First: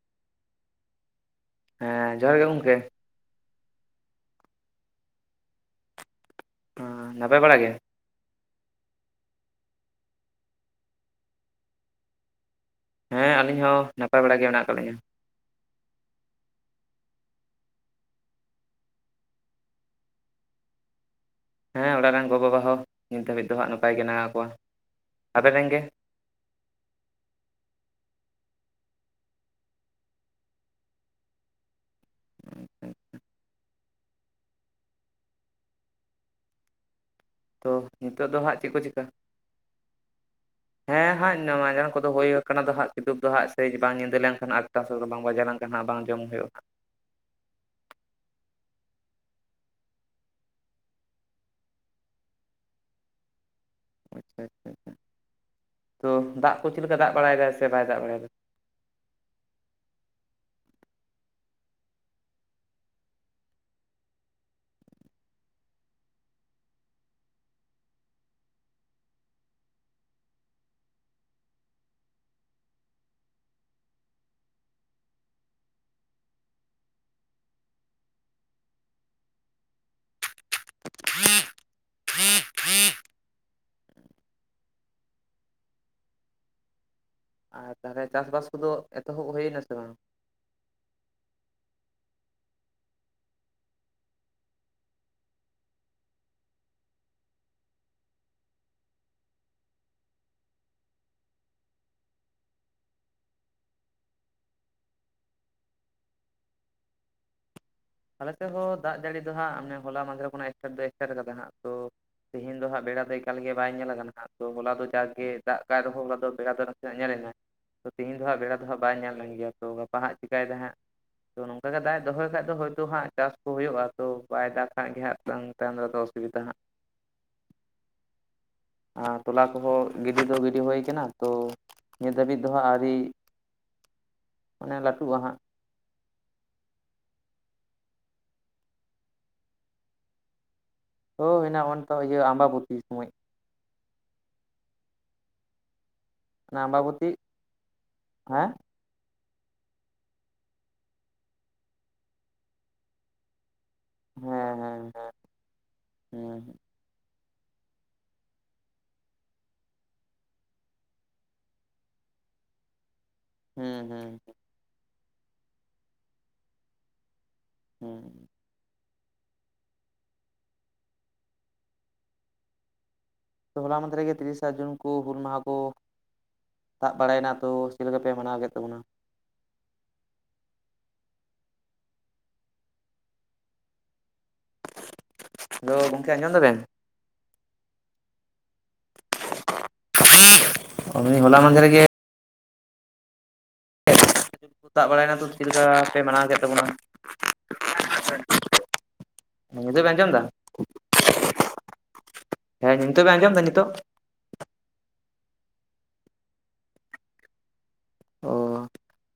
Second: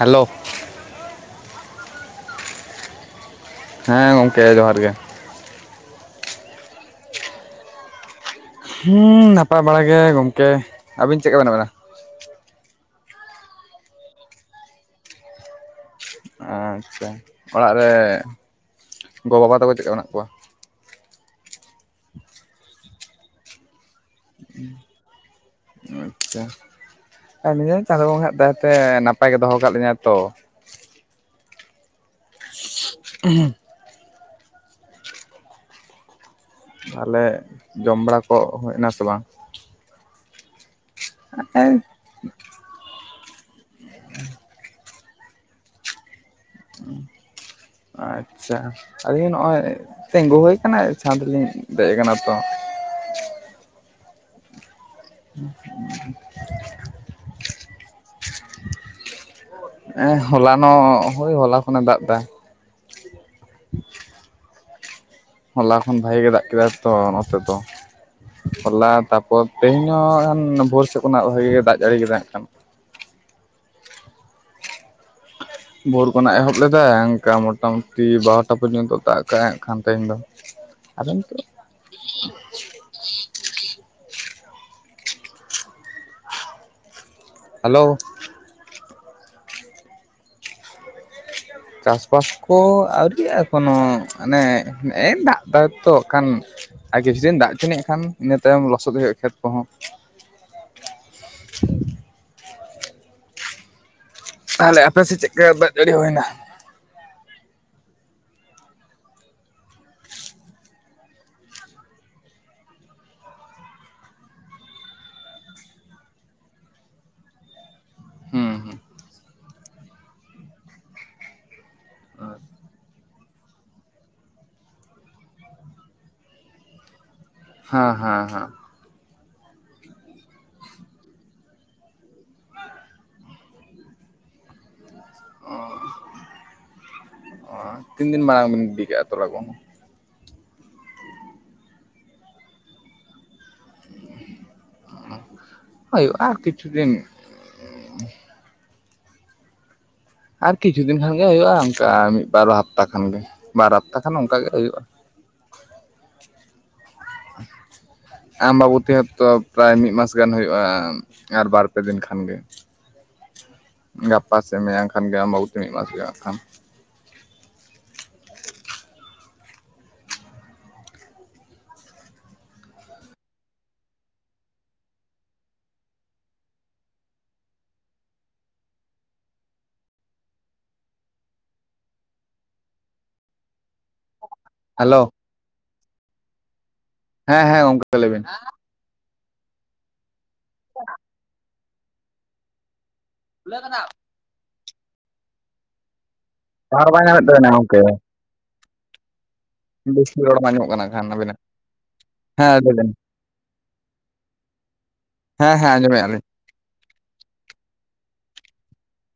Hello, ᱦᱮᱸ ᱡᱚᱦᱟᱨ ᱜᱮ ᱜᱚᱝᱠᱮ᱾ ᱦᱮᱸ ᱜᱚᱝᱠᱮ ᱡᱚᱦᱟᱨ ᱜᱮ᱾ ᱦᱮᱸ ᱱᱟᱯᱟᱭ ᱵᱟᱲᱟ ᱜᱮ? ᱦᱩᱸ ᱱᱟᱯᱟᱭ ᱵᱟᱲᱟ ᱜᱮ ᱜᱚᱢᱠᱮ, ᱟᱵᱤᱱ ᱪᱮᱫ ᱞᱮᱠᱟ ᱢᱮᱱᱟᱜ ᱵᱤᱱᱟ? ᱦᱮᱸ ᱟᱹᱞᱤᱧ ᱦᱚᱸ ᱱᱟᱯᱟᱭ ᱵᱟᱲᱟ ᱜᱮ ᱢᱮᱱᱟᱜ ᱟᱠᱟᱫ ᱞᱤᱧᱟ᱾ ᱟᱪᱷᱟ ᱚᱲᱟᱜ ᱨᱮ ᱜᱚ-ᱵᱟᱵᱟ ᱛᱟᱠᱚ ᱪᱮᱫ ᱞᱮᱠᱟ ᱢᱮᱱᱟᱜ ᱠᱚᱣᱟ? ᱦᱮᱸ ᱚᱲᱟᱜ ᱨᱮᱱ ᱜᱚᱼᱵᱟᱵᱟ ᱦᱚᱸ ᱱᱤᱛ ᱫᱷᱟᱹᱵᱤᱡ ᱫᱚ ᱦᱟᱸᱜ ᱱᱟᱯᱟᱭ ᱜᱮ ᱢᱮᱱᱟᱜ ᱟᱠᱟᱫ ᱠᱚᱣᱟ, ᱟᱵᱮᱱ ᱨᱮᱱ ᱜᱮ? ᱟᱪᱷᱟ ᱟᱞᱤᱧ ᱦᱚ ᱪᱟᱸᱫᱚ ᱵᱚᱸᱜᱟ ᱦᱟᱜ ᱫᱟᱭᱟ ᱛᱮ ᱱᱟᱯᱟᱭ ᱜᱮ ᱫᱚᱦᱚ ᱠᱟᱜ ᱞᱤᱧᱟᱭ ᱛᱚ᱾ [unintelligible] [unintelligible] ᱛᱟᱦᱚᱞᱮ ᱛᱚ ᱡᱚᱢ ᱵᱟᱲᱟ ᱱᱤᱛᱚᱜ ᱠᱚ ᱫᱚ ᱦᱟᱸᱜ ᱪᱮᱫ ᱦᱩᱭ ᱮᱱᱟ ᱥᱮ ᱪᱤᱠᱟ ᱵᱟᱝ? ᱦᱮᱸ ᱦᱟᱸᱜ ᱱᱚᱣᱟ ᱢᱟᱡᱟᱱ ᱠᱚ ᱫᱚ ᱫᱚ ᱦᱩᱭᱟ ᱟᱠᱟᱱᱟ ᱦᱟᱸᱜ ᱠᱤᱫᱩᱵ ᱫᱚ ᱦᱟᱸᱜ ᱥᱮᱭ ᱵᱟᱝ ᱧᱤᱫᱟᱹ ᱞᱮᱱᱠᱷᱟᱱ ᱟᱴᱴᱟ ᱥᱳᱨ ᱵᱟᱝ ᱵᱟᱡᱟᱣ ᱞᱮᱱᱠᱷᱟᱱ ᱦᱟᱸᱜ ᱵᱟᱝ ᱡᱚᱢ ᱦᱳᱭᱳᱜᱼᱟ᱾ ᱟᱪᱷᱟ ᱟᱹᱞᱤᱧ ᱦᱚᱸ ᱱᱚᱜᱚᱭ ᱛᱤᱸᱜᱩ ᱦᱩᱭᱩ ᱠᱟᱱᱟ ᱪᱷᱟᱛ ᱨᱤᱞᱤᱧ ᱫᱮᱡ ᱠᱟᱱᱟ ᱛᱚ᱾ ᱟᱪᱷᱟ ᱟᱪᱷᱟ ᱟᱪᱷᱟ, ᱛᱚ ᱫᱟᱜ ᱠᱚ ᱪᱮᱫ ᱞᱮᱠᱟᱭ ᱫᱟᱜ ᱵᱟᱲᱟᱭᱫᱟ ᱥᱮ ᱵᱟᱭ ᱫᱟᱜ ᱵᱟᱲᱟᱭᱫᱟ? ᱦᱮ ᱦᱚᱞᱟᱱᱚᱜ ᱦᱳᱭ ᱦᱚᱞᱟ ᱠᱷᱚᱱᱮ ᱫᱟᱜ ᱫᱟ᱾ [unintelligible] ᱦᱚᱞᱟ ᱠᱷᱚᱱ ᱵᱷᱟᱜᱮ ᱜᱮ ᱫᱟᱜ ᱠᱮᱫᱟᱭ ᱛᱚ ᱱᱚᱛᱮ ᱫᱚ᱾ ᱦᱚᱞᱟ ᱛᱟᱯᱚᱨ ᱛᱮᱦᱮᱧ ᱦᱚᱸ ᱵᱷᱳᱨ ᱥᱮᱫ ᱠᱷᱚᱱᱟᱜ ᱵᱷᱟᱜᱮ ᱜᱮ ᱫᱟᱜ ᱡᱟᱹᱲᱤ ᱠᱮᱫᱟ ᱦᱟᱸᱜ ᱠᱷᱟᱱ᱾ ᱵᱷᱳᱨ ᱠᱷᱚᱱᱟᱜ ᱮᱦᱚᱵ ᱞᱮᱫᱟᱭ ᱚᱱᱠᱟ ᱢᱚᱴᱟ ᱢᱩᱴᱤ ᱵᱟᱨᱚᱴᱟ ᱯᱚᱨᱡᱚᱱᱛᱚ ᱫᱟᱜ ᱠᱟᱜᱟᱭ ᱟᱠᱷᱟᱱ ᱛᱮᱦᱮᱧ ᱫᱚ᱾ ᱟᱫᱚ ᱱᱤᱛᱳᱜ ᱟᱨ ᱦᱮᱞᱳ ᱛᱟᱦᱚᱞᱮ ᱪᱟᱥ ᱵᱟᱥ ᱠᱚ ᱫᱚ ᱮᱛᱚᱦᱚᱵ ᱦᱩᱭ ᱱᱟᱥᱮ ᱵᱟᱝ? ᱪᱟᱥ ᱵᱟᱥ ᱠᱚ ᱟᱹᱣᱨᱤ ᱟᱜᱟ ᱮᱠᱳᱱᱳ ᱦᱟᱱᱮ ᱱᱮᱮ ᱫᱟᱜ ᱫᱟᱭ ᱛᱚ ᱠᱷᱟᱱ, ᱟᱨ ᱠᱤᱪᱷᱩ ᱫᱤᱱ ᱫᱟᱜ ᱦᱩᱪᱩᱱᱤᱜ ᱠᱷᱟᱱ ᱤᱱᱟᱹ ᱛᱟᱭᱚᱢ ᱞᱚᱥᱚᱫ ᱦᱩᱭᱩᱜᱼᱟ ᱠᱷᱮᱛ ᱠᱚ ᱦᱚᱸ᱾ ᱛᱟᱦᱟᱞᱮ ᱟᱯᱮ ᱥᱮᱫ ᱪᱮᱫ ᱠᱟ ᱫᱟᱜ ᱡᱟᱹᱲᱤ ᱦᱩᱭ ᱮᱱᱟ? ᱟᱞᱮ ᱥᱮᱫ ᱦᱚᱸ ᱫᱟᱜ ᱡᱟᱹᱲᱤ ᱫᱚ ᱦᱟᱸᱜ ᱢᱟᱱᱮ ᱦᱚᱞᱟ ᱢᱟᱸᱫᱷᱮᱨ ᱠᱷᱚᱱᱟᱜ ᱮᱥᱴᱟᱴ ᱫᱚ ᱮᱥᱴᱟᱴ ᱠᱟᱫᱟ ᱦᱟᱸᱜ, ᱛᱚ ᱛᱮᱦᱮᱧ ᱫᱚ ᱦᱟᱸᱜ ᱵᱮᱲᱟ ᱫᱚ ᱮᱠᱟᱞ ᱜᱮ ᱵᱟᱭ ᱧᱮᱞ ᱟᱠᱟᱱᱟ ᱛᱚ ᱦᱚᱞᱟ ᱫᱚ ᱡᱟᱠ ᱜᱮ ᱫᱟᱜ ᱠᱟᱜ ᱨᱮ ᱦᱚᱸ ᱦᱚᱞᱟ ᱫᱚ ᱵᱮᱲᱟ ᱫᱚ ᱱᱟᱥᱮᱱᱟᱜ ᱧᱮᱞ ᱞᱮᱱᱟᱭ᱾ ᱛᱚ ᱛᱮᱦᱮᱧ ᱫᱚ ᱦᱟᱸᱜ ᱵᱮᱲᱟ ᱫᱚ ᱦᱩᱸ ᱦᱟᱸᱜ ᱵᱟᱭ ᱧᱮᱞ ᱞᱮᱱ ᱜᱮᱭᱟ ᱛᱚ ᱜᱟᱯᱟ ᱦᱟᱸᱜ ᱪᱤᱠᱟᱹᱭ ᱫᱟᱭ ᱦᱟᱸᱜ᱾ ᱛᱚ ᱱᱚᱝᱠᱟ ᱜᱮ ᱫᱟᱜ ᱮ ᱫᱚᱦᱚᱭ ᱦᱩᱸ ᱠᱷᱟᱡ ᱫᱚᱭ ᱦᱳᱭ ᱛᱚ ᱦᱟᱸᱜ ᱪᱟᱥ ᱠᱚ ᱦᱳᱭᱳᱜᱼᱟ ᱛᱚ ᱵᱟᱭ ᱫᱟᱜ ᱠᱷᱟᱱ ᱜᱮ ᱦᱟᱸᱜ ᱛᱟᱭᱚᱢ ᱫᱟᱨᱟᱢ ᱫᱚ ᱚᱥᱩᱵᱤᱫᱟ ᱦᱟᱸᱜ᱾ ᱦᱩᱸ ᱦᱩᱸ ᱦᱩᱸ ᱟᱨ ᱛᱚᱞᱟ ᱠᱚ ᱦᱚᱸ ᱜᱤᱰᱤ ᱫᱚ ᱜᱤᱰᱤ ᱦᱳᱭ ᱠᱟᱱᱟ ᱛᱚ ᱱᱤᱛ ᱫᱷᱟᱹᱵᱤᱡ ᱫᱚ ᱦᱟᱸᱜ ᱟᱹᱣᱨᱤ ᱚᱱᱮ ᱞᱟᱹᱴᱩᱜᱼᱟ ᱦᱟᱸᱜ᱾ ᱚ ᱛᱤᱱ ᱫᱤᱱ ᱢᱟᱲᱟᱝ ᱵᱤᱱ ᱜᱤᱰᱤ ᱠᱟᱜᱼᱟ ᱛᱚᱞᱟ ᱠᱚ? ᱳ ᱦᱳᱭᱱᱟ ᱱᱚᱜᱟ ᱱᱤᱛᱚᱜ ᱤᱭᱟᱹ ᱟᱢᱵᱟᱵᱚᱛᱤ ᱥᱳᱢᱭᱡ ᱦᱳᱭᱳᱜᱼᱟ᱾ ᱚᱱᱟ ᱟᱢᱵᱟᱵᱚᱛᱤ ᱦᱮᱸ ᱟᱨ ᱠᱤᱪᱷᱩ ᱫᱤᱱ ᱠᱷᱟᱱᱜ ᱜᱮ ᱦᱩᱭᱩᱜᱼᱟ ᱚᱱᱠᱟ ᱢᱤᱫ ᱵᱟᱨ ᱦᱟᱯᱛᱟ ᱠᱷᱟᱱ ᱜᱮ, ᱵᱟᱨ ᱦᱟᱯᱛᱟ ᱠᱷᱟᱱ ᱱᱚᱝᱠᱟ ᱜᱮ ᱦᱮᱸ ᱦᱩᱭᱩᱜᱼᱟ᱾ ᱦᱮᱸ [unintelligible] ᱟᱢᱵᱟᱵᱩᱛᱤ ᱦᱚᱸ ᱛᱚ ᱯᱨᱟᱭ ᱢᱤᱫ ᱢᱟᱥ ᱜᱟᱱ ᱦᱩᱭᱩᱜᱼᱟ ᱟᱨ ᱵᱟᱨ ᱯᱮ ᱫᱤᱱ ᱠᱷᱟᱱ ᱜᱮ᱾ ᱦᱩᱸ ᱦᱩᱸ ᱜᱟᱯᱟ ᱥᱮ ᱢᱮᱭᱟᱝ ᱠᱷᱟᱱ ᱜᱮ ᱟᱢᱵᱟᱵᱩᱛᱤ ᱢᱤᱫ ᱢᱟᱥ ᱦᱩᱭᱩᱜ-ᱟ ᱟᱠᱷᱟᱱ᱾ ᱦᱩᱸ᱾ ᱛᱚ ᱦᱚᱞᱟ ᱢᱟᱫᱷᱮᱨ ᱜᱮ ᱛᱤᱨᱤᱥᱟ ᱡᱩᱱ ᱠᱚ ᱦᱩᱞ ᱢᱟᱦᱟ ᱠᱚ ᱛᱟᱵ ᱵᱟᱲᱟᱭ ᱮᱱᱟ ᱛᱚ ᱪᱮᱫ ᱞᱮᱠᱟ ᱯᱮ ᱢᱟᱱᱟᱣ ᱠᱮᱫ ᱛᱟᱵᱚᱱᱟ? ᱦᱮᱞᱳ ᱦᱮᱞᱳ ᱜᱚᱢᱠᱮ ᱟᱸᱡᱚᱱ ᱫᱟ ᱵᱮᱱ? ᱦᱮᱸ ᱦᱮᱸ ᱜᱚᱝᱠᱮ ᱞᱟᱹᱭ ᱵᱤᱱ᱾ ᱦᱚᱞᱟ ᱢᱟᱫᱷᱮᱨ ᱜᱮ [unintelligible] ᱫᱟᱜ ᱵᱟᱲᱟᱭᱮᱱᱟ ᱛᱚ ᱪᱮᱫ ᱞᱮᱠᱟ ᱯᱮ ᱢᱟᱱᱟᱣ ᱠᱮᱫ ᱛᱟᱵᱚᱱᱟ? ᱴᱟᱣᱟᱨ ᱵᱟᱭ ᱧᱟᱢᱮᱫ ᱛᱟ. ᱵᱤᱱᱟ ᱜᱚᱢᱠᱮ᱾ ᱱᱤᱛᱚᱜ ᱵᱮᱱ ᱟᱸᱡᱚᱢ ᱵᱮᱥᱤ ᱮᱫᱟ ᱨᱚᱲ ᱵᱟᱝ ᱟᱸᱡᱚᱢᱚᱜ ᱠᱟᱱᱟ ᱟᱠᱷᱟᱱ ᱟᱹᱵᱤᱱᱟᱜ ᱦᱮᱸ ᱞᱟᱹᱭ ᱵᱤᱱ, ᱱᱤᱛᱚᱜ ᱵᱮᱱ ᱟᱸᱡᱚᱢ ᱮᱫᱟ ᱱᱤᱛᱚᱜ ᱦᱮᱸᱻᱦᱮᱸᱻ ᱟᱸᱡᱚᱢᱮᱫᱟ ᱞᱤᱧ᱾ ᱚ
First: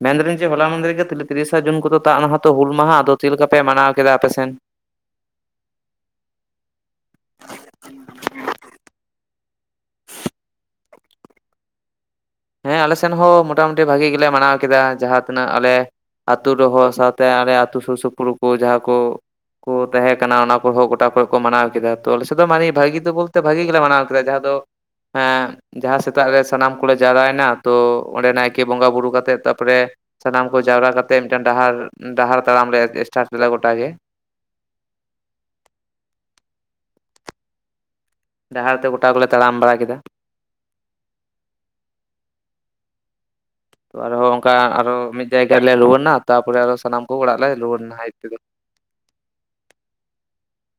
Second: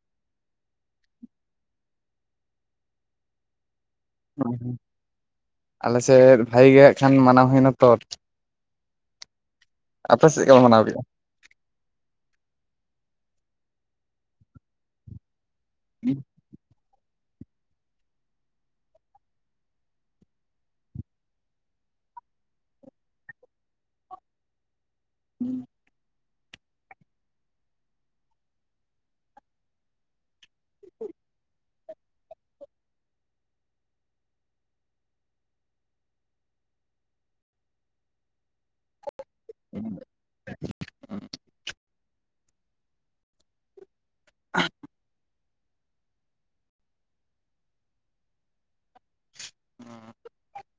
ᱢᱮᱱᱫᱟᱞᱤᱧ ᱡᱮ ᱦᱚᱞᱟ ᱢᱟᱦᱫᱮ ᱨᱮᱜᱮ ᱛᱤᱨᱤᱥᱟ ᱡᱩᱱ ᱠᱚᱫᱚ ᱛᱟᱜ ᱱᱟᱦᱚᱸ ᱦᱩᱞ ᱢᱟᱦᱟ ᱟᱫᱚ ᱪᱮᱫ ᱞᱮᱠᱟ ᱯᱮ ᱢᱟᱱᱟᱣ ᱠᱮᱫᱟ ᱟᱯᱮ ᱥᱮᱱ? ᱦᱮᱸ ᱟᱞᱮ ᱥᱮᱫ ᱵᱷᱟᱜᱤ ᱜᱮ ᱟᱠᱷᱟᱱ ᱢᱟᱱᱟᱣ ᱦᱩᱭᱮᱱᱟ ᱛᱚ᱾ ᱟᱯᱮ ᱪᱮᱫ ᱞᱮᱠᱟ ᱯᱮ ᱢᱟᱱᱟᱣ ᱠᱮᱫᱟ? ᱦᱮᱸ ᱟᱞᱮ ᱥᱮᱱ ᱦᱚᱸ ᱢᱚᱴᱟᱢᱩᱴᱤ ᱵᱷᱟᱜᱤ ᱜᱮᱞᱮ ᱢᱟᱱᱟᱣ ᱠᱮᱫᱟ ᱡᱟᱦᱟᱸ ᱛᱤᱱᱟᱹᱜ ᱟᱞᱮ [unintelligible] ᱟᱹᱛᱩ ᱨᱮᱦᱚ ᱥᱟᱶᱛᱮ ᱟᱞᱮ ᱟᱹᱛᱩ ᱥᱩᱨ ᱥᱩᱯᱩᱨ ᱠᱚ ᱡᱟᱦᱟᱸ ᱠᱚ ᱠᱚ ᱛᱟᱦᱮᱸ ᱠᱟᱱᱟ ᱚᱱᱟ ᱠᱚᱦᱚᱸ ᱜᱚᱴᱟ ᱢᱟᱱᱟᱣ ᱠᱮᱫᱟ ᱛᱚ ᱟᱞᱮᱥᱮᱫ ᱫᱚ ᱢᱟᱱᱮ ᱵᱷᱟᱹᱜᱤ ᱫᱚ ᱵᱚᱞᱛᱮ ᱵᱷᱟᱹᱜᱤ ᱜᱮᱞᱮ ᱢᱟᱱᱟᱣ ᱠᱮᱫ ᱡᱟᱦᱟᱸ ᱫᱚᱸ ᱡᱟᱦᱟᱸ ᱥᱮᱛᱟᱜ ᱨᱮ ᱥᱟᱱᱟᱢ ᱠᱚᱞᱮ ᱡᱟᱣᱟᱭᱮᱱᱟ, ᱛᱚ ᱚᱸᱰᱮ ᱱᱟᱭᱠᱮ ᱵᱚᱸᱜᱟ ᱵᱩᱨᱩ ᱠᱟᱛᱮᱜ ᱛᱟᱯᱚᱨᱮ ᱥᱟᱱᱟᱢ ᱠᱚ ᱡᱟᱣᱨᱟ ᱠᱟᱛᱮᱫ ᱢᱤᱫᱴᱟᱝ ᱰᱟᱦᱟᱨᱼᱰᱟᱦᱟᱨ ᱛᱟᱲᱟᱢ ᱞᱮ ᱮᱥᱴᱟᱨᱴ ᱠᱮᱫᱟ ᱜᱚᱴᱟ ᱜᱮ᱾ ᱰᱟᱦᱟᱨ ᱛᱮ ᱜᱚᱴᱟ ᱠᱚᱞᱮ ᱛᱟᱲᱟᱢ ᱵᱟᱲᱟ ᱠᱮᱫᱟ᱾ [unintelligible] ᱛᱚ ᱟᱨᱦᱚᱸ ᱚᱱᱠᱟ ᱟᱨᱦᱚᱸ ᱢᱤᱫ ᱡᱟᱭᱜᱟ ᱨᱮᱞᱮ ᱨᱩᱣᱟᱹᱲ ᱮᱱᱟ ᱛᱟᱨᱯᱚᱨᱮ ᱥᱟᱱᱟᱢ ᱠᱚ ᱚᱲᱟᱜ ᱞᱮ ᱨᱩᱣᱟᱹᱲᱮᱱᱟ ᱟ. ᱭᱩᱵ ᱛᱮᱫᱚ᱾ [unintelligible]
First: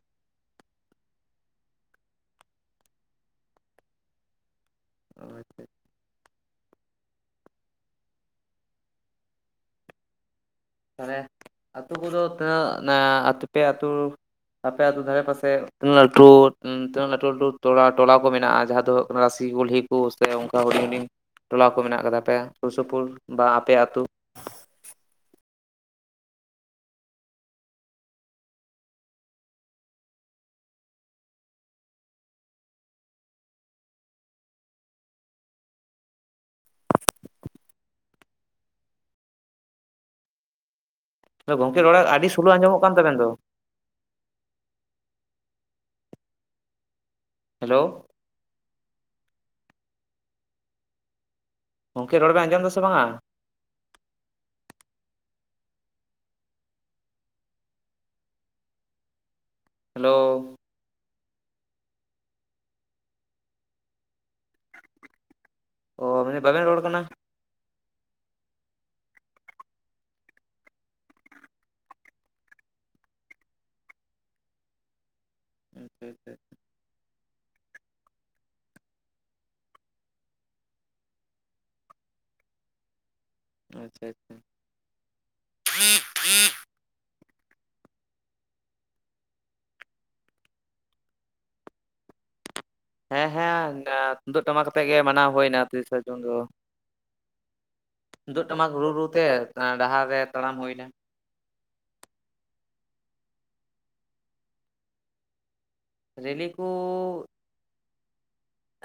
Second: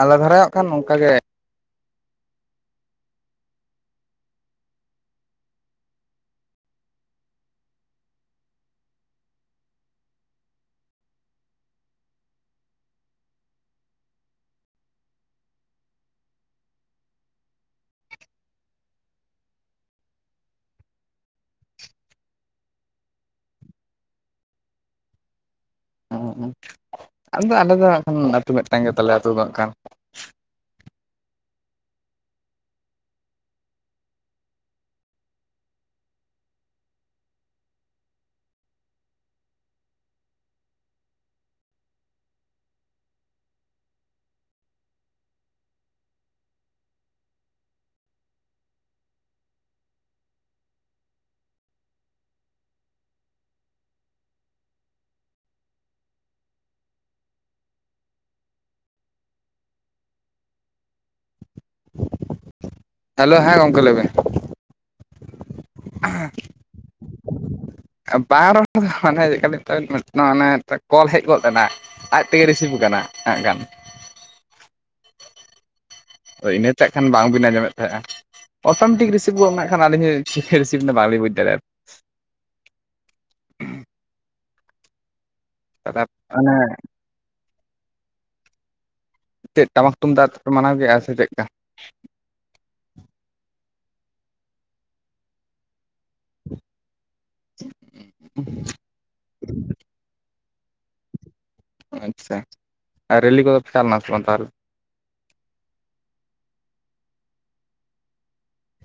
ᱟᱞᱮ ᱫᱷᱟᱨᱮ ᱦᱚ ᱟᱠᱷᱟᱱ ᱱᱚᱝᱠᱟ ᱜᱮ, [unintelligible] ᱛᱟᱦᱞᱮ ᱟᱹᱛᱩ ᱠᱚ ᱫᱚ ᱛᱤᱱᱟ. ᱜ ᱱᱟ ᱟᱻᱯᱮ ᱟᱹᱛᱩ ᱟᱯᱮ ᱟᱹᱛᱩ ᱫᱷᱟᱨᱮ ᱯᱟᱥᱮ ᱛᱤᱱᱟᱹᱜ ᱞᱟ. ᱴᱩᱼᱞᱟ. ᱴᱩ ᱴᱚᱞᱟ ᱠᱚ ᱢᱮᱱᱟᱜᱼᱟ ᱡᱟᱦᱟᱸ ᱫᱚ ᱨᱟ‌ᱹᱥᱤ ᱠᱩᱞᱦᱤ ᱠᱚ ᱥᱮ ᱚᱱᱠᱟ ᱦᱩᱰᱤᱧᱻᱦᱩᱰᱤᱧ ᱴᱚᱞᱟ ᱠᱚ ᱢᱮᱱᱟᱜ ᱟᱠᱟᱫᱟ ᱟᱯᱮᱭᱟ ᱥᱩᱨ ᱥᱩᱯᱩᱨ ᱵᱟ ᱟᱯᱮ ᱟᱹᱛᱩ ᱦᱸ ᱟᱫᱚ ᱟᱞᱮ ᱫᱚ ᱱᱟᱜ ᱠᱷᱟᱹᱱ ᱟᱹᱛᱩ ᱢᱤᱫᱴᱟᱝ ᱜᱮᱛᱟᱞᱮ ᱟᱹᱛᱩ ᱫᱚ ᱠᱷᱟ. ᱱ᱾ ᱜᱚᱝᱠᱮ ᱨᱚᱲᱮᱫ ᱟᱹᱰᱤ ᱥᱚᱞᱚ ᱟᱸᱡᱚᱢᱚᱜ ᱠᱟᱱ ᱛᱟᱵᱮᱱ ᱫᱚ᱾ ᱦᱮᱞᱳ ᱜᱚᱝᱠᱮ ᱨᱚᱲ ᱵᱮᱱ ᱟᱸᱡᱚᱢᱫᱟ ᱥᱮ ᱵᱟᱝᱼᱟ᱾ ᱦᱮᱞᱳᱣᱻ ᱛᱟᱦᱞᱮ ᱦᱮᱸ ᱜᱚᱢᱠᱮ ᱞᱟᱹᱭ ᱵᱤᱱ᱾ ᱚ ᱟᱹᱵᱤᱱ ᱵᱟᱵᱮᱱ ᱨᱚᱲ ᱠᱟᱱᱟ᱾ ᱵᱟ ᱨᱚᱲ ᱠᱚᱫᱚ ᱢᱟᱱᱮ ᱠᱟ. ᱴᱤᱡ ᱠᱚᱞ ᱦᱮᱡ ᱜᱚᱫᱞᱮᱱᱟ᱾ ᱟᱡ ᱛᱮᱜᱮ ᱨᱤᱥᱤᱵᱷ ᱟᱠᱟᱱᱟ ᱮᱸᱰᱮᱠᱷᱟᱱ᱾ ᱟᱪᱪᱷᱟ ᱯᱟᱞᱮᱜ ᱠᱷᱟᱱ ᱵᱟᱝᱵᱤᱱ ᱟᱸᱡᱚᱢᱮᱫ ᱛᱟᱦᱮᱸᱫᱼᱟ᱾ ᱚᱴᱳᱚᱢᱮᱴᱤᱠ ᱨᱤᱥᱤᱵᱚᱜ ᱜᱚᱜ ᱢᱮᱱ ᱠᱷᱟᱱ ᱟᱹᱞᱤᱧ ᱦᱚᱸ ᱨᱤᱥᱤᱵ ᱫᱚ ᱵᱟᱝᱞᱤᱧ ᱵᱩᱡᱽ ᱫᱟᱲᱮᱭᱟᱜᱼᱟ᱾ ᱟᱪᱪᱷᱟᱻ ᱟᱪᱪᱷᱟᱻ ᱠᱟᱛᱷᱟᱡ ᱚᱱᱮ ᱪᱮᱫ ᱴᱟᱢᱟᱠ ᱛᱩᱢᱫᱟᱜ ᱛᱮᱯᱮ ᱢᱟᱱᱟᱣᱮᱫᱼᱟ ᱥᱮ ᱪᱮᱫᱞᱮᱠᱟ? ᱦᱮᱸᱻ ᱦᱮᱸᱻ ᱛᱩᱢᱫᱟᱹᱜ ᱴᱟᱢᱟᱠᱟᱛᱮᱜ ᱜᱮ ᱢᱟᱱᱟᱣ ᱦᱩᱭᱮᱱᱟ ᱛᱤᱨᱤᱥᱟ ᱡᱩᱱ ᱫᱚ᱾ [inaudible] ᱛᱩᱢᱫᱟᱜ ᱴᱟᱢᱟᱠ ᱨᱩᱼᱨᱩ ᱛᱮ ᱰᱟᱦᱟᱨ ᱨᱮ ᱛᱟᱲᱟᱢ ᱦᱩᱭᱮᱱᱟ᱾ ᱟᱪᱪᱷᱟ ᱟᱨ ᱨᱮᱞᱤ ᱠᱚᱫᱚ ᱛᱟᱦᱮᱸ ᱞᱮᱱᱟ ᱥᱮ ᱵᱟᱝ ᱛᱟᱦᱚᱞᱮ᱾ ᱨᱮᱞᱤ ᱠᱚ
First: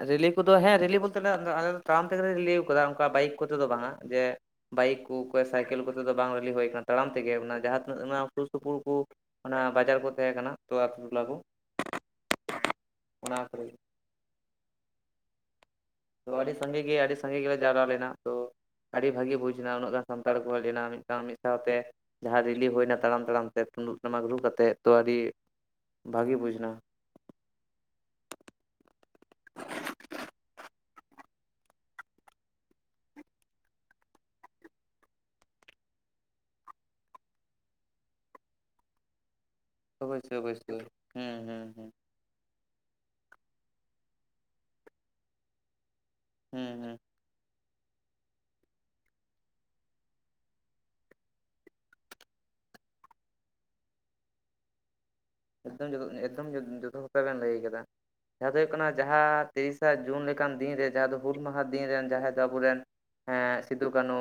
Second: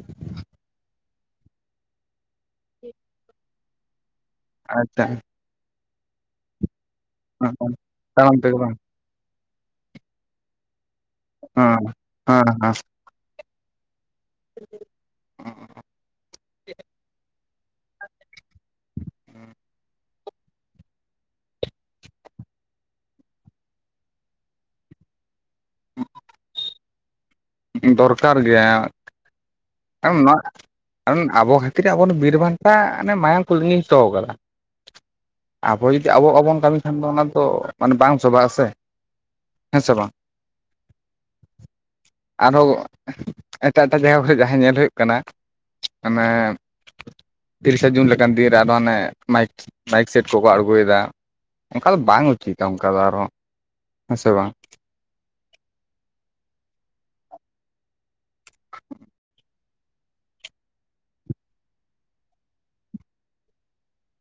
ᱨᱮᱤᱞᱤ ᱠᱚᱫᱚ ᱦᱮᱸ ᱨᱮᱞᱤ ᱵᱚᱞᱛᱮ ᱟᱞᱮ ᱛᱟᱲᱟᱢ ᱛᱮᱜᱮᱞᱮ ᱨᱤᱞᱤ ᱣᱟᱠᱟᱫᱟ ᱚᱱᱠᱟ ᱵᱟᱭᱤᱠ ᱠᱚᱛᱮᱫ ᱫᱚ ᱵᱟᱝᱼᱟ᱾ ᱡᱮ ᱵᱟᱭᱤᱠ ᱟᱪᱪᱷᱟ ᱠᱩ ᱚᱠᱚᱭ ᱥᱟᱭᱠᱮᱞ ᱠᱚᱛᱮᱫ ᱫᱚ ᱵᱟᱝ ᱨᱮᱞᱤ ᱦᱩᱭ ᱠᱟᱱᱟ᱾ ᱛᱟᱲᱟᱢ ᱛᱮᱜᱮ ᱠᱟᱱᱟ ᱡᱟᱦᱟᱸ ᱛᱤᱱᱟᱹᱜ ᱚᱱᱟ ᱛᱟᱲᱟᱢ ᱥᱩᱨᱼ ᱛᱮᱜᱮ ᱵᱟᱝ ᱥᱩᱯᱩᱨ ᱠᱚ ᱚᱱᱟ ᱵᱟᱡᱟᱨ ᱠᱚ ᱛᱟᱦᱮᱸ ᱠᱟᱱᱟ ᱛᱚ ᱟᱹᱛᱩ ᱴᱚᱞᱟ ᱠᱚ ᱦᱮᱸ ᱦᱮᱸ ᱚᱱᱟ ᱠᱚ ᱨᱮ [inaudible] ᱛᱚ ᱟᱹᱰᱤ ᱥᱟᱸᱜᱮ ᱜᱮ ᱟᱹᱰᱤ ᱥᱟᱸᱜᱮ ᱜᱮᱞᱮ ᱡᱟᱣᱨᱟ ᱞᱮᱱᱟ ᱛᱚ᱾ ᱟᱹᱰᱤ ᱵᱷᱟᱜᱤ ᱵᱩᱡᱽᱮᱱᱟ ᱩᱱᱟᱹᱜ ᱜᱟᱱ ᱥᱟᱱᱛᱟᱲ ᱠᱚ ᱦᱮᱡ ᱞᱮᱱᱟ ᱢᱤᱫᱴᱟᱝ ᱢᱤᱫ ᱥᱟᱶᱛᱮ᱾ ᱡᱟᱦᱟᱸ ᱨᱤᱞᱤ ᱦᱩᱭᱱᱟ ᱛᱟᱲᱟᱢ ᱛᱟᱲᱟᱢ ᱛᱮ ᱛᱩᱢᱫᱟᱹᱜ ᱴᱟᱢᱟᱠ ᱨᱩ ᱠᱟᱛᱮᱫ ᱛᱚ ᱟᱹᱰᱤ ᱵᱷᱟᱜᱤ ᱵᱩᱡᱽ ᱮᱱᱟ᱾ ᱫᱚᱨᱠᱟᱨ ᱜᱮᱭᱟᱼᱼᱼ ᱟᱵᱳ ᱠᱟᱨᱚᱱ ᱟᱵᱚ ᱠᱷᱟᱹᱛᱤᱨ ᱟᱵᱚ ᱵᱤᱨ ᱵᱟᱱᱴᱟ ᱦᱟᱱᱮ ᱢᱟᱭᱟᱢ ᱠᱚ ᱞᱤᱸᱜᱤᱧ ᱦᱚᱴᱚ ᱟᱠᱟᱫᱟ᱾ ᱟᱵᱚ ᱡᱩᱫᱤ ᱟᱵᱚ ᱵᱟᱵᱚᱱ ᱠᱟᱹᱢᱤ ᱠᱷᱟᱱ ᱫᱚ ᱚᱱᱟ ᱫᱚ ᱢᱟᱱᱮ ᱵᱟᱝ ᱥᱚᱵᱷᱟᱜᱼᱟ ᱥᱮ ᱦᱮᱸ ᱥᱮ ᱵᱟᱝ᱾ ᱚᱫᱚᱥᱳ ᱦᱮᱸ ᱦᱮᱸ ᱦᱮᱸ ᱟᱨᱦᱚᱸ ᱮᱴᱟᱜ ᱮᱴᱟᱜ ᱡᱟᱭᱜᱟ ᱠᱚᱨᱮ ᱡᱟᱦᱟ ᱧᱮᱞ ᱦᱩᱭᱩᱜ ᱠᱟᱱᱟ᱾ ᱢᱟᱱᱮ ᱦᱩᱸ ᱦᱩᱸ ᱛᱤᱨᱤ ᱥᱟ ᱡᱩᱱ ᱞᱮᱠᱟᱱ ᱫᱤᱱ ᱨᱮ ᱟᱨ ᱦᱚᱸ ᱦᱟᱱᱮ ᱢᱟᱭᱤᱠ ᱢᱟᱭᱤᱠ ᱥᱮᱴ ᱠᱚᱠᱚ ᱟᱲᱜᱳ ᱭᱮᱫᱟ᱾ ᱚᱱᱠᱟ ᱫᱚ ᱵᱟᱝ ᱩᱪᱤᱛᱟ ᱚᱱᱠᱟ ᱫᱚ ᱟᱨ ᱦᱚᱸ ᱦᱮᱸ ᱥᱮ ᱵᱟᱝ᱾ ᱮᱠᱫᱚᱢ ᱮᱠᱫᱚᱢ [unintelligible] ᱵᱮᱱ ᱞᱟᱹᱭ ᱟᱠᱟᱫᱟ ᱡᱟᱦᱟ ᱫᱚ ᱦᱩᱭᱩᱜ ᱠᱟᱱᱟ ᱡᱟᱦᱟ᱾ ᱛᱤᱨᱤ ᱥᱟ ᱡᱩᱱ ᱞᱮᱠᱟᱱ ᱫᱤᱱ ᱨᱮ ᱡᱟᱦᱟ ᱫᱚ ᱦᱩᱹᱞ ᱢᱟᱦᱟ ᱫᱤᱱ ᱨᱮᱱ ᱡᱟᱦᱟᱸᱭ ᱫᱚ ᱟᱵᱚ ᱨᱮᱱ ᱦᱮᱸ ᱥᱤᱫᱩ ᱠᱟᱹᱱᱩ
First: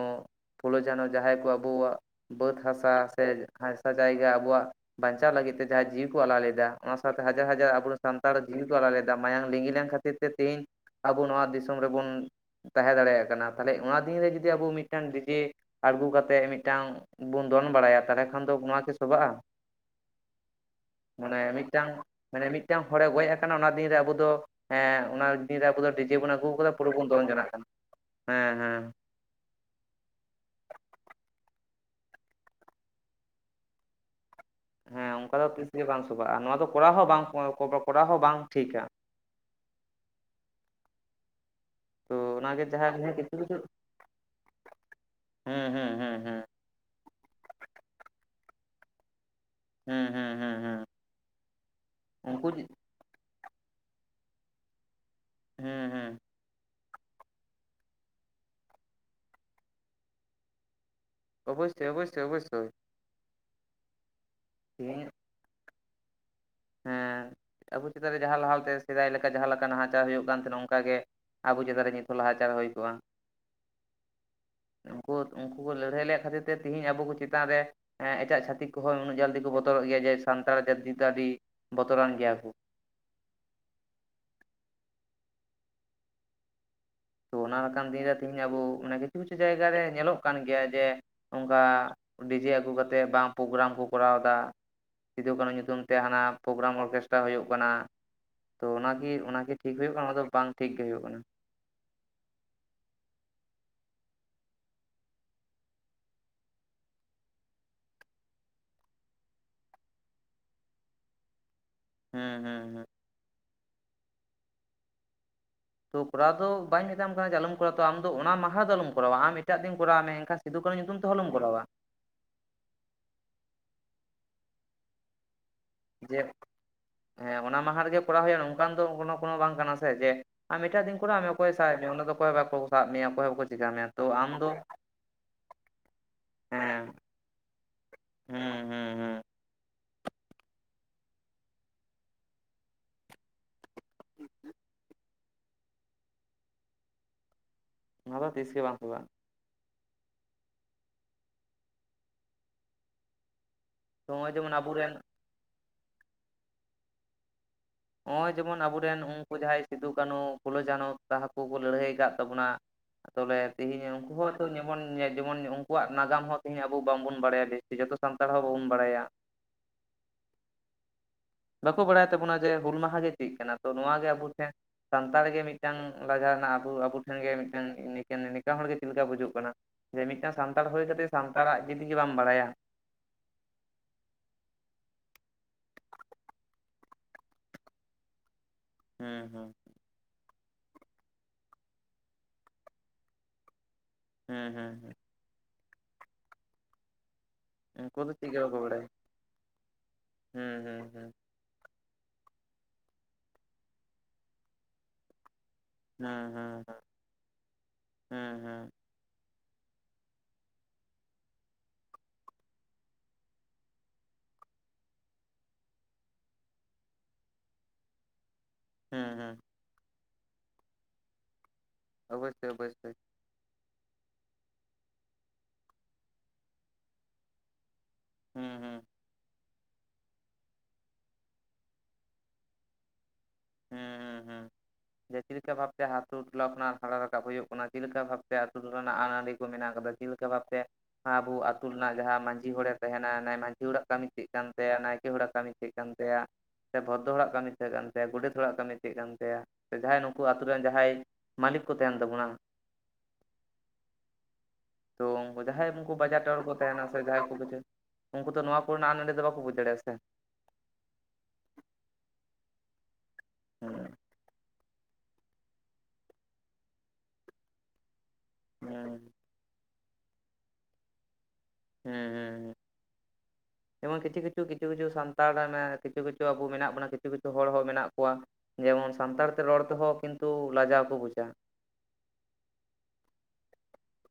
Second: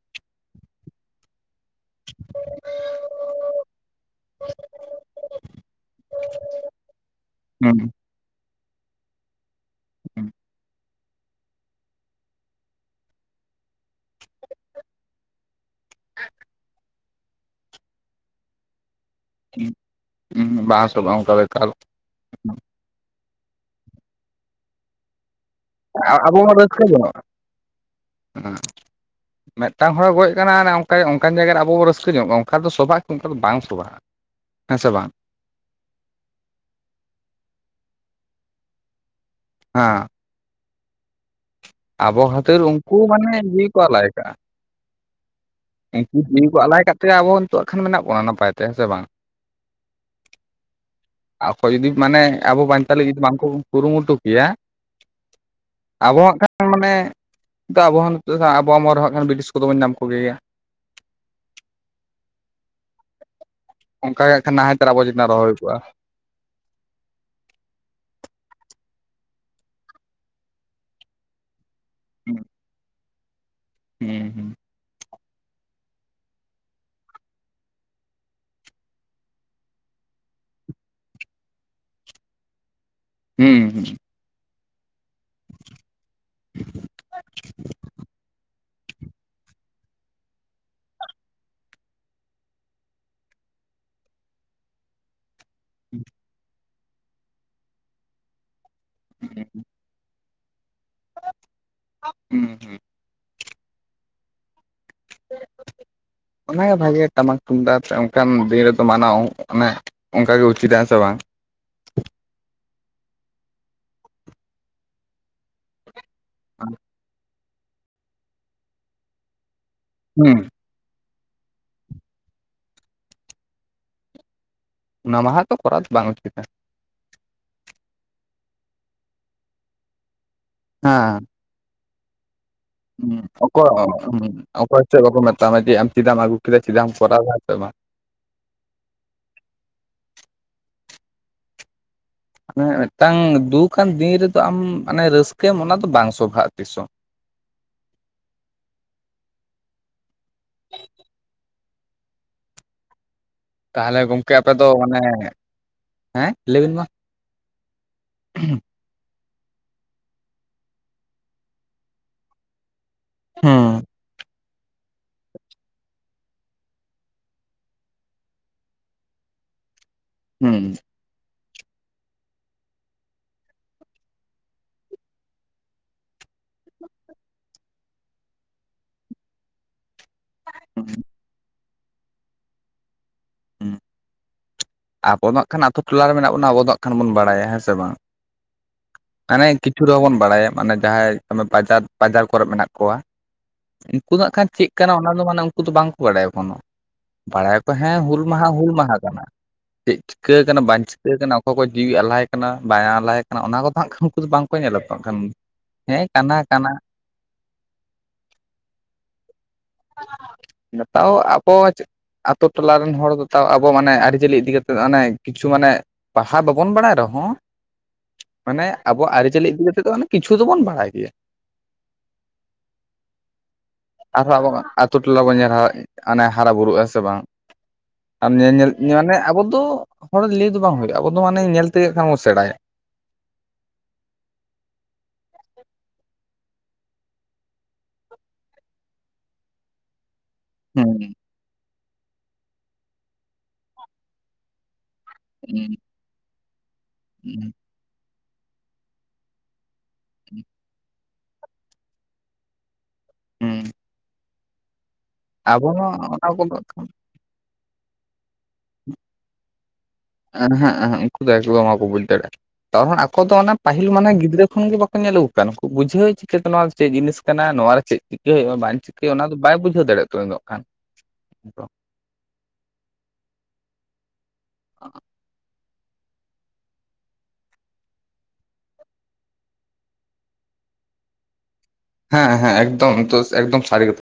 ᱯᱷᱩᱞᱳ ᱡᱷᱟᱱᱳ ᱡᱟᱦᱟᱸᱭ ᱠᱚ ᱟᱵᱚ ᱟᱵᱚᱣᱟᱜ ᱵᱟᱹᱫᱽ ᱦᱟᱥᱟ ᱥᱮ ᱦᱟᱥᱟ ᱡᱟᱭᱜᱟ ᱟᱵᱚᱣᱟᱜ ᱵᱟᱧᱪᱟᱣ ᱞᱟᱹᱜᱤᱫ ᱛᱮ ᱡᱤᱣᱤ ᱟᱞᱟᱭ ᱞᱮᱫᱟ ᱚᱱᱟ ᱥᱟᱶ ᱛᱮ ᱦᱟᱡᱟᱨ ᱦᱟᱡᱟᱨ ᱦᱩᱸ ᱟᱵᱚ ᱥᱟᱱᱛᱟᱲ ᱡᱤᱣᱤ ᱠᱚ ᱟᱞᱟᱭ ᱞᱮᱫᱟ ᱢᱟᱭᱟᱝ ᱞᱤᱸᱜᱤ ᱞᱮᱱ ᱠᱷᱟᱹᱛᱤᱨ ᱛᱮ ᱛᱤᱦᱤᱧ ᱟᱵᱚ ᱱᱚᱣᱟ ᱫᱤᱥᱚᱢ ᱨᱮ ᱵᱚᱱ ᱛᱟᱦᱮ ᱫᱟᱲᱮᱭᱟᱜ ᱠᱟᱱᱟ ᱛᱟᱦᱞᱮ ᱚᱱᱟ ᱫᱤᱱ ᱨᱮ ᱡᱩᱫᱤ ᱟᱵᱚ ᱢᱤᱫ ᱴᱟᱱ ᱰᱤᱡᱮ ᱟᱲᱜᱳ ᱠᱟᱛᱮᱫ ᱢᱤᱫ ᱴᱟᱝ ᱵᱩᱱ ᱫᱚᱱ ᱵᱟᱲᱟᱭᱟ ᱛᱟᱦᱞᱮ ᱠᱷᱟᱱ ᱫᱚ ᱱᱚᱣᱟ ᱠᱤ ᱥᱚᱵᱷᱟᱜᱼᱟ᱾ ᱩᱸ ᱵᱟᱥ ᱢᱟᱱᱮ ᱢᱤᱫ ᱴᱟᱝ ᱢᱟᱱᱮ ᱢᱤᱫ ᱴᱟᱝ ᱦᱚᱲᱮ ᱜᱚᱡ ᱟᱠᱟᱱᱟ ᱚᱱᱟ ᱫᱤᱱ ᱨᱮ ᱟᱵᱚ ᱫᱚ ᱮᱸᱜ ᱚᱱᱟ [unintelligible] ᱟᱵᱚ ᱫᱚ ᱰᱤᱡᱮ ᱵᱚᱱ ᱟᱵᱚ ᱟᱹᱜᱩ ᱟᱠᱟᱫᱟ ᱨᱟᱹᱥᱠᱟᱹ ᱯᱩᱨᱟᱹ ᱵᱚᱱ ᱡᱚᱝᱚᱜ ᱫᱚᱱ ᱡᱚᱱᱟᱜ ᱠᱟᱱᱟ ᱦᱮᱸ ᱦᱮᱸ ᱢᱮᱫᱴᱟᱝ ᱦᱚᱲ ᱮ ᱜᱚᱡ ᱟᱠᱟᱱᱟ ᱚᱱᱠᱟ ᱚᱱᱠᱟᱱ ᱡᱟᱭᱜᱟ ᱨᱮ ᱟᱵᱚ ᱵᱚ ᱨᱟᱹᱥᱠᱟ ᱧᱚᱜ-ᱚᱜ ᱠᱟᱱᱟ ᱚᱱᱠᱟ ᱫᱚ ᱥᱚᱵᱷᱟᱜ-ᱟ ᱠᱤ ᱚᱱᱠᱟ ᱫᱚ ᱵᱟᱝ ᱥᱚᱵᱷᱟᱜᱼᱟ ᱦᱮᱸ ᱥᱮ ᱵᱟᱝ? ᱚᱱᱠᱟ ᱫᱚ ᱛᱤᱥ ᱜᱮ ᱵᱟᱝ ᱥᱚᱵᱷᱟᱜᱼᱟ ᱱᱚᱣᱟ ᱫᱚ ᱠᱚᱨᱟᱣ ᱦᱚᱸ ᱵᱟᱝ ᱠᱚᱨᱟᱣ ᱦᱚᱸ ᱵᱟᱝ ᱴᱷᱤᱠᱟ ᱦᱮᱸ ᱛᱚ ᱟᱵᱚ ᱠᱷᱟᱹᱛᱤᱨ ᱚᱱᱟᱜᱮ ᱡᱟᱦᱟᱸ ᱩᱱᱠᱩ ᱦᱮᱸ ᱠᱤᱪᱷᱩ ᱢᱟᱱᱮ ᱠᱤᱪᱷᱩ ᱡᱤᱣᱤ ᱠᱚ ᱟᱞᱟᱭ ᱟᱠᱟᱜᱼᱟ ᱦᱩᱸ ᱦᱩᱸ ᱩᱱᱠᱩ ᱦᱩᱸ ᱦᱩᱸ ᱡᱤᱣᱤ ᱠᱚ ᱟᱞᱟᱭ ᱠᱟᱜ ᱛᱮ ᱟᱵᱚ ᱦᱚᱸ ᱱᱤᱛᱚᱜ ᱟᱠᱷᱟᱱ ᱢᱮᱱᱟᱜ ᱵᱚᱱᱟ ᱱᱟᱯᱟᱭ ᱛᱮ ᱦᱮᱸ ᱥᱮ ᱵᱟᱝ? ᱦᱩᱸ ᱦᱩᱸ ᱦᱩᱸ ᱦᱩᱸ ᱟᱠᱚ ᱡᱩᱫᱤ ᱢᱟᱱᱮ ᱩᱱᱠᱩ ᱟᱵᱚ ᱵᱟᱧ ᱛᱟᱦᱞᱮ ᱡᱩᱫᱤ ᱵᱟᱝ ᱠᱚ ᱠᱩᱨᱩ ᱢᱩᱴᱩ ᱠᱮᱭᱟ ᱦᱩᱸ ᱦᱩᱸ ᱟᱵᱚ ᱟᱠᱷᱟᱱ ᱢᱟᱱᱮ ᱟᱵᱚ ᱦᱚᱸ ᱱᱤᱛᱚᱜ ᱫᱚ ᱟᱵᱚᱣᱟᱜ ᱟᱢᱚᱞ ᱨᱮ ᱦᱚᱸ ᱵᱨᱤᱴᱤᱥ ᱠᱚᱫᱚ ᱵᱚᱱ ᱧᱟᱢ ᱠᱚ ᱜᱮᱭᱟ ᱚᱵᱚᱥᱥᱳᱭ ᱚᱵᱚᱥᱥᱳᱭ ᱚᱵᱚᱥᱥᱳᱭ ᱚᱱᱠᱟ ᱜᱮ ᱦᱟᱸᱜ ᱠᱷᱟᱱ ᱱᱟᱦᱟᱪᱟᱨ ᱛᱮᱦᱤᱧ ᱟᱵᱚ ᱪᱮᱛᱟᱱ ᱨᱮ ᱦᱚ ᱦᱩᱭ ᱠᱚᱜᱼᱟ ᱦᱮᱸ ᱟᱵᱚ ᱪᱮᱛᱟᱱ ᱨᱮ ᱡᱟᱦᱟ ᱞᱟᱦᱟ ᱛᱮ ᱥᱮᱫᱟᱭ ᱞᱮᱠᱟ ᱡᱟᱦᱟ ᱞᱮᱠᱟ ᱱᱟᱦᱟᱪᱟᱨ ᱦᱩᱭᱩᱜ ᱠᱟᱱ ᱛᱟᱦᱮᱱᱟ ᱚᱱᱠᱟ ᱜᱮ ᱟᱵᱚ ᱪᱮᱛᱟᱱ ᱨᱮ ᱱᱤᱛ ᱦᱚᱸ ᱱᱟᱦᱟᱪᱟᱨ ᱦᱩᱭ ᱠᱚᱜᱼᱟ ᱦᱩᱸ ᱦᱩᱸ ᱩᱱᱠᱩ ᱩᱱᱠᱩ ᱠᱚ ᱞᱟᱹᱲᱦᱟᱹᱭ ᱞᱮᱫ ᱠᱷᱟᱹᱛᱤᱨ ᱛᱮ ᱛᱤᱦᱤᱧ ᱟᱵᱚ ᱠᱚ ᱪᱮᱛᱟᱱ ᱨᱮ ᱮᱸᱜ ᱮᱴᱟᱜ ᱪᱷᱟᱹᱛᱤᱠ ᱠᱚᱦᱚᱸ ᱩᱱᱟᱹᱜ ᱡᱟᱞᱫᱤ ᱠᱚ ᱵᱚᱛᱚᱨᱚᱜ ᱜᱮᱭᱟ ᱡᱮ ᱥᱟᱱᱛᱟᱲ ᱡᱟᱹᱛᱤ ᱫᱚ ᱟᱹᱰᱤ ᱵᱚᱛᱚᱨᱟᱱ ᱜᱮᱭᱟ ᱠᱚ ᱦᱩᱸᱦᱩᱸ [inaudible] ᱛᱚ ᱚᱱᱟ ᱞᱮᱠᱟᱱ ᱫᱤᱱ ᱨᱮ ᱛᱤᱦᱤᱧ ᱟᱵᱚ ᱚᱱᱟᱜᱮ ᱠᱤᱪᱷᱩ ᱠᱤᱪᱷᱩ ᱡᱟᱭᱜᱟ ᱨᱮ ᱧᱮᱞᱚᱜ ᱠᱟᱱ ᱜᱮᱭᱟ ᱡᱮ ᱚᱱᱠᱟ ᱰᱤᱡᱮ ᱟᱹᱜᱩ ᱠᱟᱛᱮᱫ ᱵᱟᱝ ᱯᱨᱳᱜᱨᱟᱢ ᱠᱚ ᱠᱚᱨᱟᱣ ᱫᱟ ᱥᱤᱫᱩ ᱠᱟᱹᱱᱩ ᱧᱩᱛᱩᱢ ᱧᱩᱛᱩᱢ ᱛᱮ ᱦᱟᱱᱟ ᱯᱨᱳᱜᱨᱟᱢ ᱚᱨᱜᱮᱥᱴᱟᱨ ᱦᱳᱭᱳᱜ ᱠᱟᱱᱟ ᱛᱚ ᱚᱱᱟ ᱜᱮ ᱚᱱᱟ ᱜᱮ ᱴᱷᱤᱠ ᱦᱳᱭᱳᱜ ᱠᱟᱱᱟ ᱚᱱᱟ ᱫᱚ ᱵᱟᱝ ᱴᱷᱤᱠ ᱜᱮ ᱦᱳᱭᱳᱜ ᱠᱟᱱᱟ ᱦᱮᱸ ᱦᱮᱸ ᱚᱱᱟᱜᱮ ᱵᱷᱟᱜᱮᱭᱟ ᱴᱟᱢᱟᱠ ᱛᱩᱢᱫᱟᱜ ᱟᱛᱮ ᱚᱱᱠᱟᱱ ᱫᱤᱱ ᱨᱮᱫᱚ ᱢᱟᱱᱟᱣ ᱚᱱᱮ ᱚᱱᱠᱟᱜᱮ ᱩᱪᱤᱫᱟ ᱦᱮᱸ ᱥᱮ ᱵᱟᱝ? ᱦᱮᱸ ᱦᱮᱸ ᱦᱮᱸ ᱛᱚ ᱠᱚᱨᱟᱣ ᱫᱚ ᱵᱟᱹᱧ ᱢᱮᱛᱟᱢ ᱠᱟᱱᱟ ᱡᱮ ᱟᱞᱚᱢ ᱠᱚᱨᱟᱣ ᱛᱚ ᱟᱫᱚ ᱚᱱᱟ ᱢᱟᱦᱟ ᱫᱚ ᱟᱞᱚᱢ ᱠᱚᱨᱟᱣᱟ ᱟᱢ ᱮᱴᱟᱜ ᱫᱤᱱ ᱠᱚᱨᱟᱣ ᱢᱮ ᱦᱩᱸ ᱮᱱᱠᱷᱟᱱ ᱥᱤᱫᱩ ᱠᱟᱱᱩ ᱧᱩᱛᱩᱢ ᱛᱮ ᱦᱚᱸ ᱟᱞᱳᱢ ᱠᱚᱨᱟᱣᱟ ᱚᱱᱟ ᱢᱟᱦᱟ ᱫᱚ ᱠᱚᱨᱟᱣ ᱫᱚ ᱵᱟᱝ ᱡᱮ ᱩᱪᱤᱫᱟ ᱦᱮᱸ ᱚᱱᱟ ᱢᱟᱦᱟ ᱨᱮᱜᱮ ᱠᱚᱨᱟᱣ ᱦᱩᱭᱩᱜᱼᱟ ᱱᱚᱝᱠᱟᱱ ᱫᱚ ᱠᱳᱱᱳ ᱠᱳᱱᱳ ᱵᱟᱝ ᱠᱟᱱᱟ ᱥᱮ ᱡᱮ ᱟᱢ ᱮᱴᱟᱜ ᱫᱤᱱ ᱠᱚᱨᱟᱣ ᱢᱮ ᱚᱠᱚᱭ ᱥᱟᱦᱟᱡᱡᱚ ᱚᱱᱟ ᱫᱚ ᱚᱠᱚᱭ ᱦᱚᱸ ᱵᱟᱠᱚ ᱥᱟᱵ ᱢᱮᱭᱟ ᱦᱩᱸ ᱚᱠᱚᱭ ᱪᱤᱠᱟ ᱢᱮᱭᱟ ᱛᱚ ᱟᱢ ᱫᱚ ᱚᱠᱚᱭ ᱪᱮᱫ ᱵᱟᱠᱚ ᱢᱮᱛᱟᱢᱟ ᱡᱮ ᱟᱢ ᱪᱮᱫᱟᱜ ᱮᱢ ᱟᱹᱜᱩ ᱠᱮᱫᱟ ᱪᱮᱫᱟᱜ ᱮᱢ ᱠᱚᱨᱟᱣ ᱫᱟ ᱦᱮᱸᱥᱮ ᱵᱟᱝ ᱦᱮᱸ ᱦᱮᱸ ᱦᱮᱸ ᱢᱟᱱᱮ ᱢᱤᱫᱴᱟᱝ ᱫᱩᱠᱟᱱ ᱫᱤᱱ ᱨᱮᱫᱚ ᱟᱢ ᱢᱟᱱᱮ ᱨᱟᱹᱥᱠᱟᱹᱭᱟᱢ ᱚᱱᱟ ᱫᱚ ᱵᱟᱝ ᱥᱚᱵᱷᱟᱜᱼᱟ ᱛᱤᱥ ᱦᱚᱸ ᱚᱱᱟ ᱫᱚ ᱛᱤᱥ ᱜᱮ ᱵᱟᱝ‌ ᱥᱚᱵᱷᱟᱜ-ᱟ ᱛᱟᱞᱦᱮ ᱛᱚ ᱱᱚᱜᱼᱚᱭ ᱜᱚᱝᱠᱮ ᱟᱯᱮ ᱡᱮᱢᱚᱱ ᱫᱚ ᱟᱵᱚᱨᱮᱱ ᱚᱱᱮ ᱦᱮᱸ ᱞᱟᱹᱭᱵᱤᱱ ᱢᱟ ᱱᱚᱜᱼᱚᱭ ᱡᱮᱢᱚᱱ ᱟᱵᱚ ᱨᱮᱱ ᱩᱱᱠᱩ ᱡᱟᱦᱟᱸᱭ ᱥᱤᱫᱩᱼ ᱠᱟᱹᱱᱩ ᱯᱷᱩᱞᱳ ᱡᱷᱟᱱᱚ ᱛᱟᱠᱚ ᱠᱚ ᱞᱟᱹᱲᱦᱟᱹᱭ ᱟᱠᱟᱫ ᱛᱟᱵᱚᱱᱟ ᱟᱫᱚᱞᱮ ᱦᱩᱸ ᱛᱮᱦᱤᱧ ᱩᱱᱠᱩ ᱦᱚᱸ ᱡᱮᱢᱚᱱ ᱡᱮᱢᱚᱱ ᱩᱱᱠᱩᱣᱟᱜ ᱱᱟᱜᱟᱢ ᱦᱚᱸ ᱛᱮᱦᱤᱧ ᱟᱵᱚ ᱵᱟᱝᱵᱚᱱ ᱵᱟᱲᱟᱭᱟ ᱵᱮᱥ ᱛᱮ ᱡᱚᱛᱚ ᱥᱟᱱᱛᱟᱲ ᱦᱚᱸ ᱵᱟᱵᱚᱱ ᱵᱟᱲᱟᱭᱟ ᱦᱩᱸ ᱵᱟᱠᱚ ᱵᱟᱲᱟᱭ ᱛᱟᱵᱚᱱᱟ ᱡᱮ ᱦᱩᱞ ᱢᱟᱦᱟ ᱜᱮ ᱪᱮᱫ ᱠᱟᱱᱟ ᱛᱚ ᱱᱚᱣᱟᱜᱮ ᱟᱵᱚ ᱴᱷᱮᱱ ᱥᱟᱱᱛᱟᱲ ᱜᱮ ᱢᱤᱫᱴᱟᱝ ᱞᱟᱡᱟ ᱨᱮᱱᱟᱜ ᱟᱵᱚ ᱟᱵᱚ ᱴᱷᱮᱱ ᱜᱮ ᱢᱤᱫᱴᱟᱱ ᱱᱤᱝᱠᱟᱹᱱ ᱱᱤᱝᱠᱟᱹᱱ ᱦᱚᱲᱜᱮ ᱪᱮᱫ ᱞᱮᱠᱟ ᱵᱩᱡᱩᱜ ᱠᱟᱱᱟ ᱡᱮ ᱢᱤᱫᱴᱟᱝ ᱥᱟᱱᱛᱟᱲ ᱦᱩᱭ ᱠᱟᱛᱮᱫ ᱥᱟᱱᱛᱟᱲᱟᱜ ᱪᱤᱫ ᱜᱮ ᱵᱟᱢ ᱵᱟᱲᱟᱭᱟ ᱦᱩᱸ ᱟᱵᱚ ᱫᱚ ᱦᱟᱸᱜ ᱠᱷᱟᱱ ᱟᱛᱩ ᱴᱚᱞᱟ ᱨᱮ ᱢᱮᱱᱟᱜ ᱵᱚᱱᱟ ᱟᱵᱚ ᱫᱚ ᱦᱟᱸᱜ ᱠᱷᱟᱱ ᱵᱚᱱ ᱵᱟᱲᱟᱭᱟ ᱦᱮᱸ ᱥᱮ ᱵᱟᱝ ᱦᱩᱸ ᱢᱟᱱᱮ ᱦᱩᱸ ᱠᱤ ᱠᱤᱪᱷᱩ ᱫᱚ ᱵᱚᱱ ᱵᱟᱲᱟᱭᱟ ᱢᱟᱱᱮ ᱡᱟᱦᱟᱸᱭ ᱫᱚᱢᱮ ᱵᱟᱡᱟᱨ ᱵᱟᱡᱟᱨ ᱠᱚᱨᱮ ᱢᱮᱱᱟᱜ ᱠᱚᱣᱟ ᱩᱱᱠᱩ ᱫᱚ ᱦᱟᱸᱜ ᱦᱩᱸ ᱠᱷᱟᱱ ᱪᱮᱫ ᱦᱩᱸ ᱠᱟᱱᱟ ᱦᱩᱸ ᱚᱱᱟ ᱫᱚ ᱢᱟᱱᱮ ᱩᱱᱠᱩ ᱫᱚ ᱵᱟᱝᱠᱚ ᱵᱟᱲᱟᱭᱟ ᱠᱳᱱᱳ ᱵᱟᱲᱟᱭᱟᱠᱚ ᱦᱮᱸ ᱩᱱᱠᱩ ᱫᱚ ᱦᱩᱞ ᱪᱮᱫ ᱜᱮ ᱢᱟᱦᱟ ᱵᱟᱠᱚ ᱦᱩᱞ ᱵᱟᱲᱟᱭᱟ ᱢᱟᱦᱟ ᱠᱟᱱᱟ ᱪᱮᱫ ᱪᱤᱠᱟᱹ ᱦᱩᱸ ᱠᱟᱱᱟ ᱦᱩᱸ ᱵᱟᱝ ᱪᱤᱠᱟᱹ ᱦᱩᱸ ᱠᱟᱱᱟ ᱠᱟᱱᱟ ᱚᱠᱚᱭ ᱠᱚ ᱡᱤᱣᱤ ᱟᱞᱟᱭ ᱠᱟᱱᱟ ᱵᱟᱭ ᱟᱞᱟᱭ ᱠᱟᱱᱟ ᱚᱱᱟ ᱠᱚᱫᱚ ᱦᱟᱸᱜ ᱠᱷᱟᱱ ᱩᱱᱠᱩ ᱫᱚ ᱵᱟᱝ ᱠᱚ ᱧᱮᱞᱟ ᱛᱚ ᱠᱷᱟᱱ ᱦᱮᱸ ᱠᱟᱱᱟ ᱦᱮᱸ ᱠᱟᱱᱟ ᱦᱮᱸ ᱦᱮᱸ ᱦᱮᱸ [inaudible] ᱱᱮᱛᱟᱣ ᱟᱵᱚ ᱟᱛᱳ ᱴᱚᱞᱟ ᱨᱮᱱ ᱦᱚᱲ ᱫᱚ ᱛᱟᱣ ᱟᱵᱚ ᱢᱟᱱᱮ ᱟᱹᱨᱤᱪᱟᱹᱞᱤ ᱤᱫᱤ ᱠᱟᱛᱮ ᱚᱱᱮ ᱠᱤᱪᱷᱩ ᱢᱟᱱᱮ ᱯᱟᱲᱦᱟᱣ ᱵᱟᱵᱚᱱ ᱵᱟᱲᱟᱭ ᱨᱮᱦᱚᱸ ᱢᱟᱱᱮ ᱦᱩᱸ ᱟᱵᱚᱣᱟᱜ ᱦᱩᱸ ᱦᱩᱸ ᱟᱹᱨᱤᱪᱟᱹᱞᱤ ᱤᱫᱤ ᱠᱟᱛᱮᱜ ᱫᱚ ᱠᱤᱪᱷᱩ ᱫᱚᱵᱚᱱ ᱵᱟᱲᱟᱭ ᱜᱮᱭᱟ ᱚᱵᱚᱥᱥᱳᱭ ᱚᱵᱚᱥᱥᱳᱭ ᱟᱨᱦᱚᱸ ᱟᱵᱚ ᱟᱛᱳ ᱴᱚᱞᱟ ᱵᱚᱱ ᱧᱮᱞ ᱦᱟᱨᱟ ᱦᱟᱱᱮ ᱦᱟᱨᱟ ᱵᱩᱨᱩᱜ-ᱟ ᱥᱮ ᱵᱟᱝ ᱟᱨ ᱧᱮᱞ ᱦᱩᱸ ᱦᱩᱸ ᱧᱮᱞ ᱢᱟᱱᱮ ᱟᱵᱚ ᱫᱚ ᱦᱚᱲ ᱞᱟᱹᱭ ᱫᱚ ᱵᱟᱝ ᱦᱤᱭᱳᱜᱼᱟ ᱟᱵᱚ ᱫᱚ ᱢᱟᱱᱮ ᱧᱮᱞ ᱛᱮ ᱜᱮ ᱠᱷᱟᱱ ᱵᱚᱱ ᱥᱮᱸᱬᱟᱭᱟ ᱦᱩᱸ ᱦᱩᱸ ᱦᱩᱸ [inaudible] ᱡᱮ ᱪᱮᱫ ᱞᱮᱠᱟ ᱵᱷᱟᱵ ᱛᱮ ᱟᱹᱛᱩ ᱴᱚᱞᱟ ᱠᱷᱚᱱᱟᱜ ᱦᱟᱨᱟ ᱨᱟᱠᱟᱵ ᱦᱩᱭᱩᱜ ᱠᱟᱱᱟ ᱪᱮᱫ ᱞᱮᱠᱟ ᱵᱷᱟᱵᱛᱮ ᱟᱹᱛᱩ ᱴᱚᱞᱟ ᱨᱮᱱᱟᱜ ᱟᱹᱱᱟᱲᱤ ᱠᱚ ᱢᱮᱱᱟᱜ ᱟᱠᱟᱫᱟ ᱪᱮᱫᱮ ᱞᱮᱠᱟ ᱵᱷᱟᱵᱛᱮ ᱦᱩᱸ ᱟᱵᱩ ᱟᱹᱛᱩ ᱨᱮᱱᱟᱜ ᱡᱟᱦᱟᱸ ᱢᱟᱺᱡᱷᱤ ᱦᱚᱲᱮ ᱛᱟᱦᱮᱸᱱᱟ ᱢᱟᱹᱡᱷᱤ ᱦᱚᱲᱟᱜ ᱠᱟᱹᱢᱤ ᱪᱮᱫ ᱠᱟᱱ ᱛᱟᱭᱟ ᱱᱟᱭᱠᱮ ᱦᱚᱲᱟᱜ ᱠᱟᱹᱢᱤ ᱪᱮᱫ ᱦᱩᱸ ᱠᱟᱱ ᱛᱟᱭᱟ ᱛᱟᱭᱟ ᱥᱮ ᱵᱷᱚᱫᱽᱫᱚ ᱦᱚᱲᱟᱜ ᱠᱟᱹᱢᱤ ᱦᱩᱸ ᱛᱟᱦᱮᱸ ᱠᱟᱱ ᱛᱟᱭᱟ ᱜᱚᱰᱮᱛ ᱦᱚᱲᱟᱜ ᱠᱟᱹᱢᱤ ᱪᱮᱫ ᱠᱟᱱ ᱛᱟᱭᱟ ᱥᱮ ᱡᱟᱦᱟᱸᱭ ᱱᱩᱠᱩ ᱟᱛᱳ ᱨᱮᱱ ᱡᱟᱦᱟᱸᱭ ᱢᱟᱞᱤᱠ ᱠᱚ ᱛᱟᱦᱮᱱ ᱛᱟᱵᱚᱱᱟ ᱦᱩᱸ ᱛᱚ ᱩᱱᱠᱩ ᱟᱵᱚ ᱡᱟᱦᱟᱸᱭ ᱩᱱᱠᱩ ᱦᱚᱸ ᱵᱟᱡᱟᱨ ᱚᱱᱟ ᱴᱟᱣᱩᱱ ᱨᱮ ᱠᱚ ᱠᱚᱫᱚ ᱛᱟᱦᱮᱱᱟ ᱥᱮ ᱡᱟᱦᱟᱸᱭ ᱠᱚ ᱯᱟᱪᱮᱫ ᱩᱱᱠᱩ ᱫᱚ ᱱᱚᱣᱟ ᱠᱚ ᱨᱮᱱᱟᱜ ᱟᱹᱱ ᱟᱹᱱᱟᱲᱤ ᱫᱚ ᱵᱟᱠᱚ ᱵᱩᱡᱽ ᱫᱟᱲᱮᱭᱟᱜᱼᱟ ᱥᱮ ᱮᱦᱸᱮᱜ ᱮᱦᱸᱮᱜ ᱩᱱᱠᱩ ᱫᱚ ᱮᱠᱫᱚᱢ ᱵᱟᱠᱚ ᱵᱩᱡ ᱫᱟᱲᱮᱭᱟᱜᱼᱟ ᱛᱟᱣᱦᱚᱸ ᱟᱠᱚ ᱫᱚ ᱦᱩᱸ ᱯᱟᱹᱦᱤᱞ ᱢᱟᱱᱮ ᱜᱤᱫᱽᱨᱟᱹ ᱠᱷᱚᱱ ᱜᱮ ᱵᱟᱠᱚ ᱧᱮᱞ ᱟᱹᱜᱩ ᱠᱟᱜ-ᱟ ᱱᱩᱠᱩ ᱵᱩᱡᱷᱟᱹᱣ ᱪᱤᱠᱟᱹ ᱛᱮ ᱱᱚᱣᱟ ᱫᱚ ᱪᱮᱫ ᱡᱤᱱᱤᱥ ᱠᱟᱱᱟ ᱱᱚᱣᱟ ᱨᱮ ᱪᱮᱫ ᱪᱤᱠᱟᱹᱭ ᱦᱩᱭᱩᱜᱼᱟ ᱵᱟᱝ ᱦᱩᱸ ᱪᱤᱠᱟᱹᱭᱟ ᱚᱱᱟ ᱫᱚ ᱵᱟᱭ ᱵᱩᱡᱷᱟᱹᱣ ᱫᱟᱲᱮᱭᱟᱜ-ᱟ ᱛᱚ ᱱᱩᱭᱫᱚ ᱟᱠᱷᱟᱱ ᱦᱩᱸ ᱦᱩᱸ ᱡᱮᱢᱚᱱ ᱠᱤᱪᱷᱩ ᱠᱤᱪᱷᱩ ᱠᱤᱪᱷᱩ ᱠᱤᱪᱷᱩ ᱥᱟᱱᱛᱟᱲ ᱦᱟᱱᱮ ᱠᱤᱪᱷᱩ ᱠᱤᱪᱷᱩ ᱠᱤᱪᱷᱩ ᱟᱵᱚ ᱢᱮᱱᱟᱜ ᱵᱚᱱᱟ ᱠᱤᱪᱷᱩ ᱠᱤᱪᱷᱩ ᱦᱚᱲ ᱦᱚᱸ ᱢᱮᱱᱟᱜ ᱠᱚᱣᱟ ᱡᱮᱢᱚᱱ ᱥᱟᱱᱛᱟᱲ ᱛᱮ ᱨᱚᱲ ᱛᱮᱦᱚᱸ ᱠᱤᱱᱛᱩ ᱞᱟᱡᱟᱣ ᱠᱚ ᱵᱩᱡᱟ ᱦᱮᱸ ᱦᱮᱸ ᱮᱠᱫᱚᱢ ᱱᱤᱛᱚᱜ ᱮᱠᱫᱚᱢ ᱥᱟᱨᱤ ᱠᱟᱛᱷᱟ